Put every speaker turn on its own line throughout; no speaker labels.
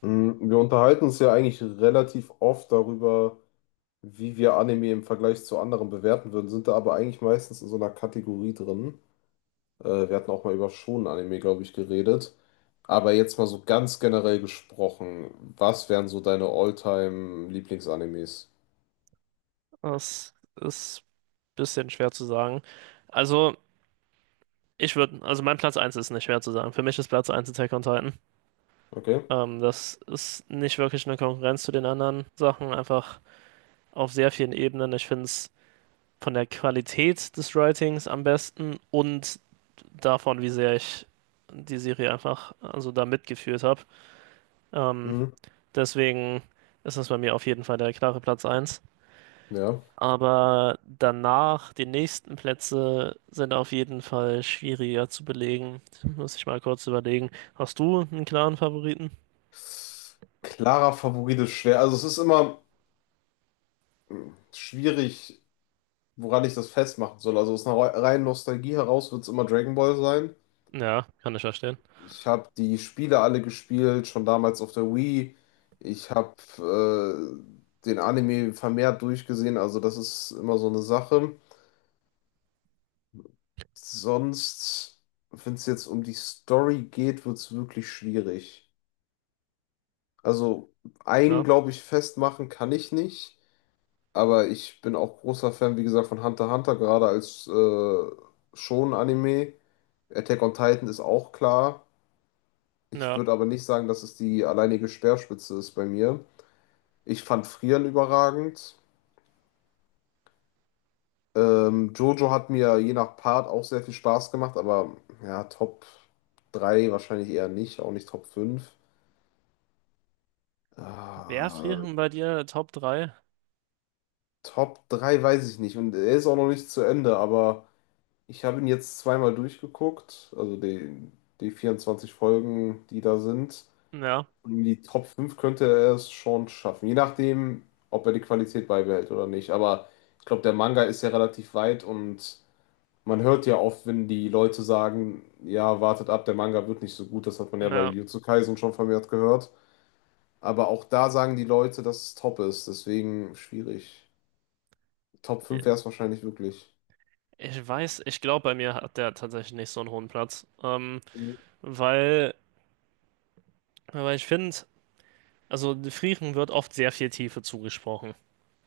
Wir unterhalten uns ja eigentlich relativ oft darüber, wie wir Anime im Vergleich zu anderen bewerten würden, sind da aber eigentlich meistens in so einer Kategorie drin. Wir hatten auch mal über Shonen-Anime, glaube ich, geredet. Aber jetzt mal so ganz generell gesprochen, was wären so deine All-Time-Lieblingsanimes?
Das ist ein bisschen schwer zu sagen. Also, also, mein Platz eins ist nicht schwer zu sagen. Für mich ist Platz eins Attack on Titan.
Okay.
Das ist nicht wirklich eine Konkurrenz zu den anderen Sachen, einfach auf sehr vielen Ebenen. Ich finde es von der Qualität des Writings am besten und davon, wie sehr ich die Serie einfach also da mitgeführt habe. Ähm,
Mhm.
deswegen ist das bei mir auf jeden Fall der klare Platz eins.
Ja.
Aber danach, die nächsten Plätze sind auf jeden Fall schwieriger zu belegen. Muss ich mal kurz überlegen. Hast du einen klaren Favoriten?
Klarer Favorit ist schwer. Also es ist immer schwierig, woran ich das festmachen soll. Also aus einer reinen Nostalgie heraus wird es immer Dragon Ball sein.
Ja, kann ich verstehen.
Ich habe die Spiele alle gespielt, schon damals auf der Wii. Ich habe den Anime vermehrt durchgesehen, also das ist immer so eine Sache. Sonst, wenn es jetzt um die Story geht, wird es wirklich schwierig. Also
Ja,
einen, glaube ich, festmachen kann ich nicht, aber ich bin auch großer Fan, wie gesagt, von Hunter x Hunter, gerade als Shonen-Anime. Attack on Titan ist auch klar. Ich
ja.
würde aber nicht sagen, dass es die alleinige Speerspitze ist bei mir. Ich fand Frieren überragend. Jojo hat mir je nach Part auch sehr viel Spaß gemacht, aber ja, Top 3 wahrscheinlich eher nicht, auch nicht Top 5.
Wer
Ah,
frieren bei dir Top 3?
Top 3 weiß ich nicht und er ist auch noch nicht zu Ende, aber ich habe ihn jetzt zweimal durchgeguckt, also die 24 Folgen, die da sind.
Ja,
Und in die Top 5 könnte er es schon schaffen, je nachdem, ob er die Qualität beibehält oder nicht. Aber ich glaube, der Manga ist ja relativ weit und man hört ja oft, wenn die Leute sagen, ja, wartet ab, der Manga wird nicht so gut. Das hat man ja bei
ja.
Jujutsu Kaisen schon vermehrt gehört. Aber auch da sagen die Leute, dass es top ist. Deswegen schwierig. Top fünf wäre es wahrscheinlich wirklich.
Ich weiß, ich glaube, bei mir hat der tatsächlich nicht so einen hohen Platz.
Mhm.
Weil, weil ich finde, also Frieren wird oft sehr viel Tiefe zugesprochen.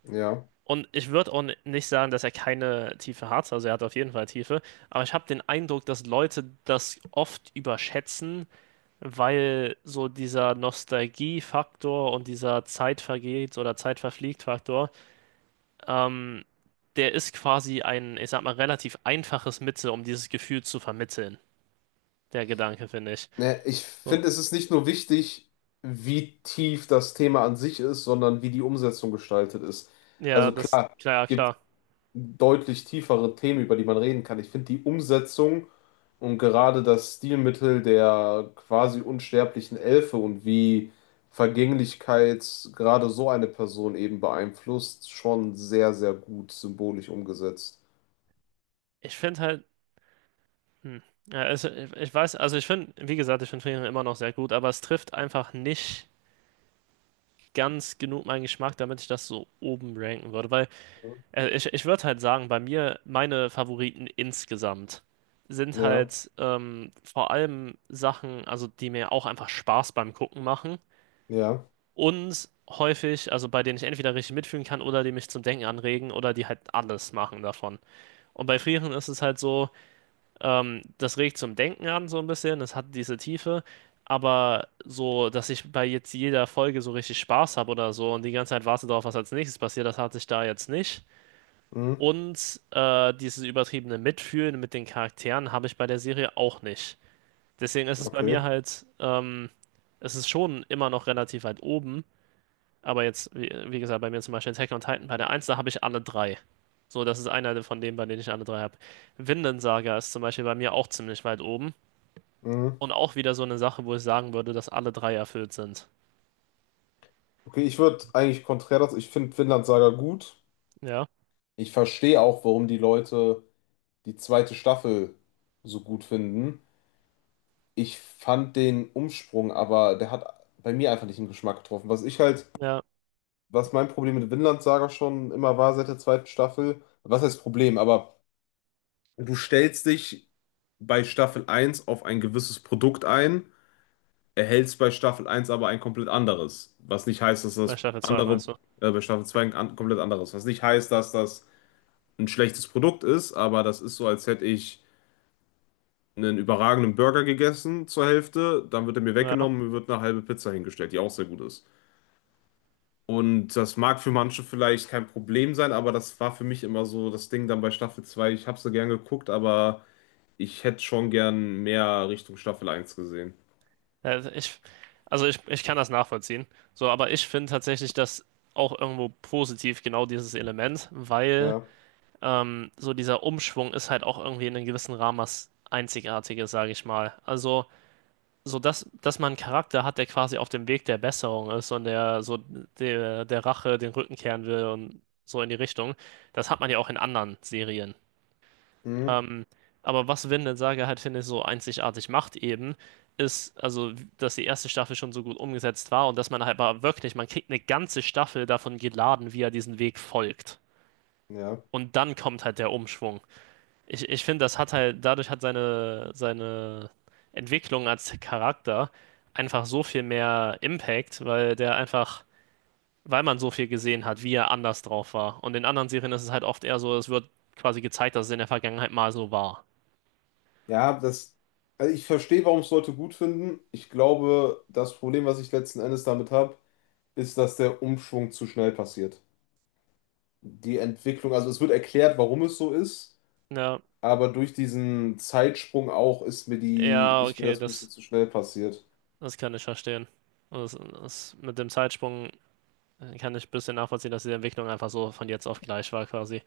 Ja.
Und ich würde auch nicht sagen, dass er keine Tiefe hat, also er hat auf jeden Fall Tiefe, aber ich habe den Eindruck, dass Leute das oft überschätzen, weil so dieser Nostalgie-Faktor und dieser Zeit vergeht oder Zeit verfliegt Faktor, ähm, der ist quasi ein, ich sag mal, relativ einfaches Mittel, um dieses Gefühl zu vermitteln, der Gedanke, finde ich.
Ne, ich
Und
finde, es ist nicht nur wichtig, wie tief das Thema an sich ist, sondern wie die Umsetzung gestaltet ist.
ja,
Also
das,
klar,
klar,
gibt
klar.
deutlich tiefere Themen, über die man reden kann. Ich finde die Umsetzung und gerade das Stilmittel der quasi unsterblichen Elfe und wie Vergänglichkeit gerade so eine Person eben beeinflusst, schon sehr, sehr gut symbolisch umgesetzt.
Ich finde halt, hm, ja, also, ich weiß, also ich finde, wie gesagt, ich finde Friedrich immer noch sehr gut, aber es trifft einfach nicht ganz genug mein Geschmack, damit ich das so oben ranken würde. Weil ich würde halt sagen, bei mir, meine Favoriten insgesamt sind
Ja,
halt vor allem Sachen, also die mir auch einfach Spaß beim Gucken machen
ja,
und häufig, also bei denen ich entweder richtig mitfühlen kann oder die mich zum Denken anregen oder die halt alles machen davon. Und bei Frieren ist es halt so, das regt zum Denken an, so ein bisschen. Es hat diese Tiefe. Aber so, dass ich bei jetzt jeder Folge so richtig Spaß habe oder so und die ganze Zeit warte darauf, was als nächstes passiert, das hatte ich da jetzt nicht.
mhm,
Und dieses übertriebene Mitfühlen mit den Charakteren habe ich bei der Serie auch nicht. Deswegen ist es bei
okay,
mir halt, es ist schon immer noch relativ weit oben. Aber jetzt, wie gesagt, bei mir zum Beispiel Attack on Titan, bei der eins da habe ich alle drei. So, das ist einer von denen, bei denen ich alle drei habe. Vinland Saga ist zum Beispiel bei mir auch ziemlich weit oben.
mhm.
Und auch wieder so eine Sache, wo ich sagen würde, dass alle drei erfüllt sind.
Okay, ich würde eigentlich konträr dazu, ich finde Vinland Saga gut.
Ja,
Ich verstehe auch, warum die Leute die zweite Staffel so gut finden. Ich fand den Umsprung, aber der hat bei mir einfach nicht den Geschmack getroffen. Was ich halt,
ja,
was mein Problem mit Vinland Saga schon immer war seit der zweiten Staffel, was heißt Problem, aber du stellst dich bei Staffel eins auf ein gewisses Produkt ein, erhältst bei Staffel eins aber ein komplett anderes. Was nicht heißt, dass
bei
das
Staffel 2
andere,
meinst du.
bei Staffel 2 ein komplett anderes. Was nicht heißt, dass das ein schlechtes Produkt ist, aber das ist so, als hätte ich einen überragenden Burger gegessen zur Hälfte, dann wird er mir
Ja,
weggenommen, und mir wird eine halbe Pizza hingestellt, die auch sehr gut ist. Und das mag für manche vielleicht kein Problem sein, aber das war für mich immer so das Ding dann bei Staffel 2. Ich habe so gern geguckt, aber ich hätte schon gern mehr Richtung Staffel eins gesehen.
Äh, ich, ich kann das nachvollziehen. So, aber ich finde tatsächlich das auch irgendwo positiv, genau dieses Element, weil
Ja,
so dieser Umschwung ist halt auch irgendwie in einem gewissen Rahmen was Einzigartiges, sage ich mal. Also, so dass man einen Charakter hat, der quasi auf dem Weg der Besserung ist und der so der Rache den Rücken kehren will und so in die Richtung, das hat man ja auch in anderen Serien.
mhm.
Ähm, aber was Vinland Saga halt, finde ich, so einzigartig macht eben, ist, also, dass die erste Staffel schon so gut umgesetzt war und dass man halt aber wirklich, man kriegt eine ganze Staffel davon geladen, wie er diesen Weg folgt.
Ja,
Und dann kommt halt der Umschwung. Ich finde, das hat halt, dadurch hat seine Entwicklung als Charakter einfach so viel mehr Impact, weil der einfach, weil man so viel gesehen hat, wie er anders drauf war. Und in anderen Serien ist es halt oft eher so, es wird quasi gezeigt, dass es in der Vergangenheit mal so war.
ja, das, also ich verstehe, warum es Leute gut finden. Ich glaube, das Problem, was ich letzten Endes damit habe, ist, dass der Umschwung zu schnell passiert. Die Entwicklung, also es wird erklärt, warum es so ist,
Ja.
aber durch diesen Zeitsprung auch ist mir
Ja,
ist mir
okay,
das ein bisschen zu schnell passiert.
das kann ich verstehen. Und das, mit dem Zeitsprung kann ich ein bisschen nachvollziehen, dass die Entwicklung einfach so von jetzt auf gleich war, quasi.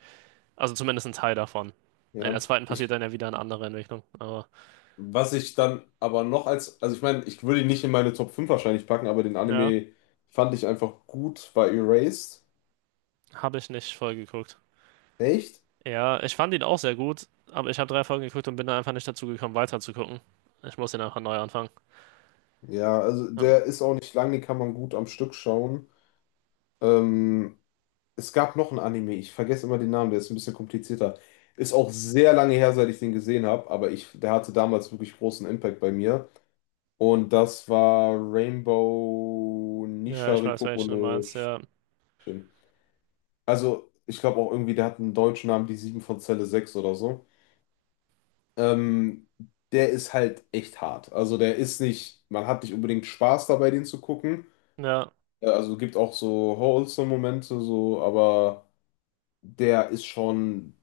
Also zumindest ein Teil davon. In der
Ja.
zweiten passiert
Ich,
dann ja wieder eine andere Entwicklung. Aber
was ich dann aber noch als, also ich meine, ich würde ihn nicht in meine Top 5 wahrscheinlich packen, aber den
ja,
Anime fand ich einfach gut bei Erased.
habe ich nicht voll geguckt.
Echt?
Ja, ich fand ihn auch sehr gut, aber ich habe drei Folgen geguckt und bin da einfach nicht dazu gekommen, weiter zu gucken. Ich muss ihn einfach neu anfangen.
Ja, also
Ähm,
der ist auch nicht lang, den kann man gut am Stück schauen. Ähm, Es gab noch ein Anime, ich vergesse immer den Namen, der ist ein bisschen komplizierter. Ist auch sehr lange her, seit ich den gesehen habe, aber ich, der hatte damals wirklich großen Impact bei mir. Und das war Rainbow
Ja, ich weiß,
Nishariko
welchen du
no
meinst. Ja,
Shin. Also, ich glaube auch irgendwie, der hat einen deutschen Namen, die 7 von Zelle 6 oder so. Ähm, Der ist halt echt hart. Also, der ist nicht, man hat nicht unbedingt Spaß dabei, den zu gucken.
ja,
Also, gibt auch so wholesome Momente, so, aber der ist schon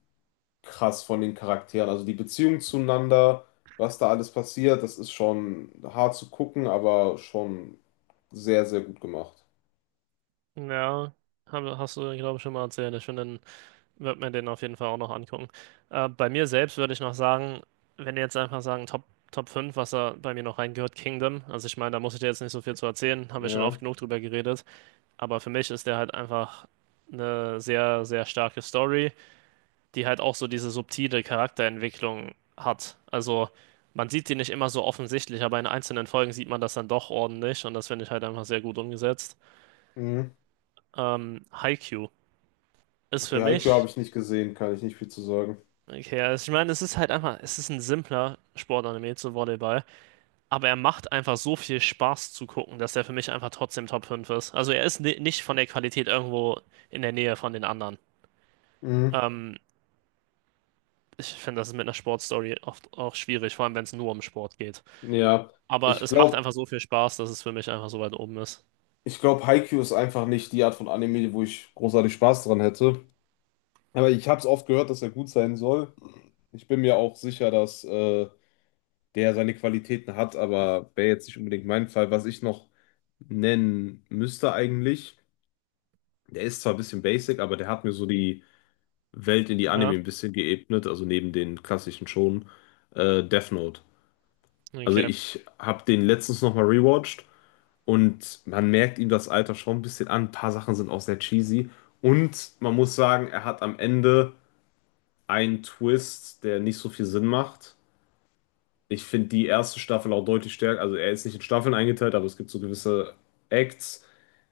krass von den Charakteren. Also, die Beziehung zueinander, was da alles passiert, das ist schon hart zu gucken, aber schon sehr, sehr gut gemacht.
ja. Hab, hast du, glaube ich, schon mal erzählt. Ich finde ihn Wird mir den auf jeden Fall auch noch angucken. Bei mir selbst würde ich noch sagen, wenn ihr jetzt einfach sagen, Top 5, was da bei mir noch reingehört, Kingdom. Also ich meine, da muss ich dir jetzt nicht so viel zu erzählen, haben wir schon oft
Ja.
genug drüber geredet. Aber für mich ist der halt einfach eine sehr, sehr starke Story, die halt auch so diese subtile Charakterentwicklung hat. Also man sieht die nicht immer so offensichtlich, aber in einzelnen Folgen sieht man das dann doch ordentlich und das finde ich halt einfach sehr gut umgesetzt.
Mhm.
Haikyuu ist für
Okay, Haikyuu habe
mich
ich nicht gesehen, kann ich nicht viel zu sagen.
Okay, also ich meine, es ist halt einfach, es ist ein simpler Sportanime zu Volleyball, aber er macht einfach so viel Spaß zu gucken, dass er für mich einfach trotzdem Top 5 ist. Also er ist ni- nicht von der Qualität irgendwo in der Nähe von den anderen.
Mhm.
Ähm, ich finde, das ist mit einer Sportstory oft auch schwierig, vor allem wenn es nur um Sport geht.
Ja,
Aber
ich
es macht
glaube,
einfach so viel Spaß, dass es für mich einfach so weit oben ist.
ich glaube, Haikyuu ist einfach nicht die Art von Anime, wo ich großartig Spaß dran hätte. Aber ich habe es oft gehört, dass er gut sein soll. Ich bin mir auch sicher, dass der seine Qualitäten hat, aber wäre jetzt nicht unbedingt mein Fall. Was ich noch nennen müsste eigentlich, der ist zwar ein bisschen basic, aber der hat mir so die Welt in die Anime
Ja,
ein bisschen geebnet, also neben den klassischen schon. Death Note. Also
okay.
ich habe den letztens nochmal rewatcht und man merkt ihm das Alter schon ein bisschen an. Ein paar Sachen sind auch sehr cheesy. Und man muss sagen, er hat am Ende einen Twist, der nicht so viel Sinn macht. Ich finde die erste Staffel auch deutlich stärker. Also er ist nicht in Staffeln eingeteilt, aber es gibt so gewisse Acts.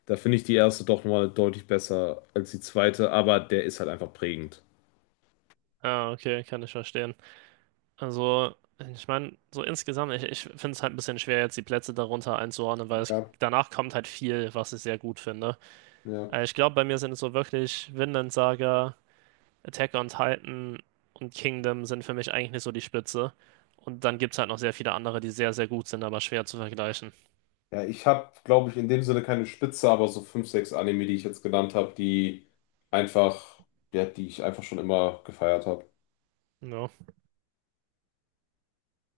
Da finde ich die erste doch mal deutlich besser als die zweite, aber der ist halt einfach prägend.
Ah, okay, kann ich verstehen. Also, ich meine, so insgesamt, ich finde es halt ein bisschen schwer, jetzt die Plätze darunter einzuordnen, weil es,
Ja,
danach kommt halt viel, was ich sehr gut finde.
ja.
Ich glaube, bei mir sind es so wirklich Vinland Saga, Attack on Titan und Kingdom sind für mich eigentlich nicht so die Spitze. Und dann gibt es halt noch sehr viele andere, die sehr, sehr gut sind, aber schwer zu vergleichen.
Ja, ich habe, glaube ich, in dem Sinne keine Spitze, aber so fünf, sechs Anime, die ich jetzt genannt habe, die einfach, ja, die ich einfach schon immer gefeiert habe.
Ja.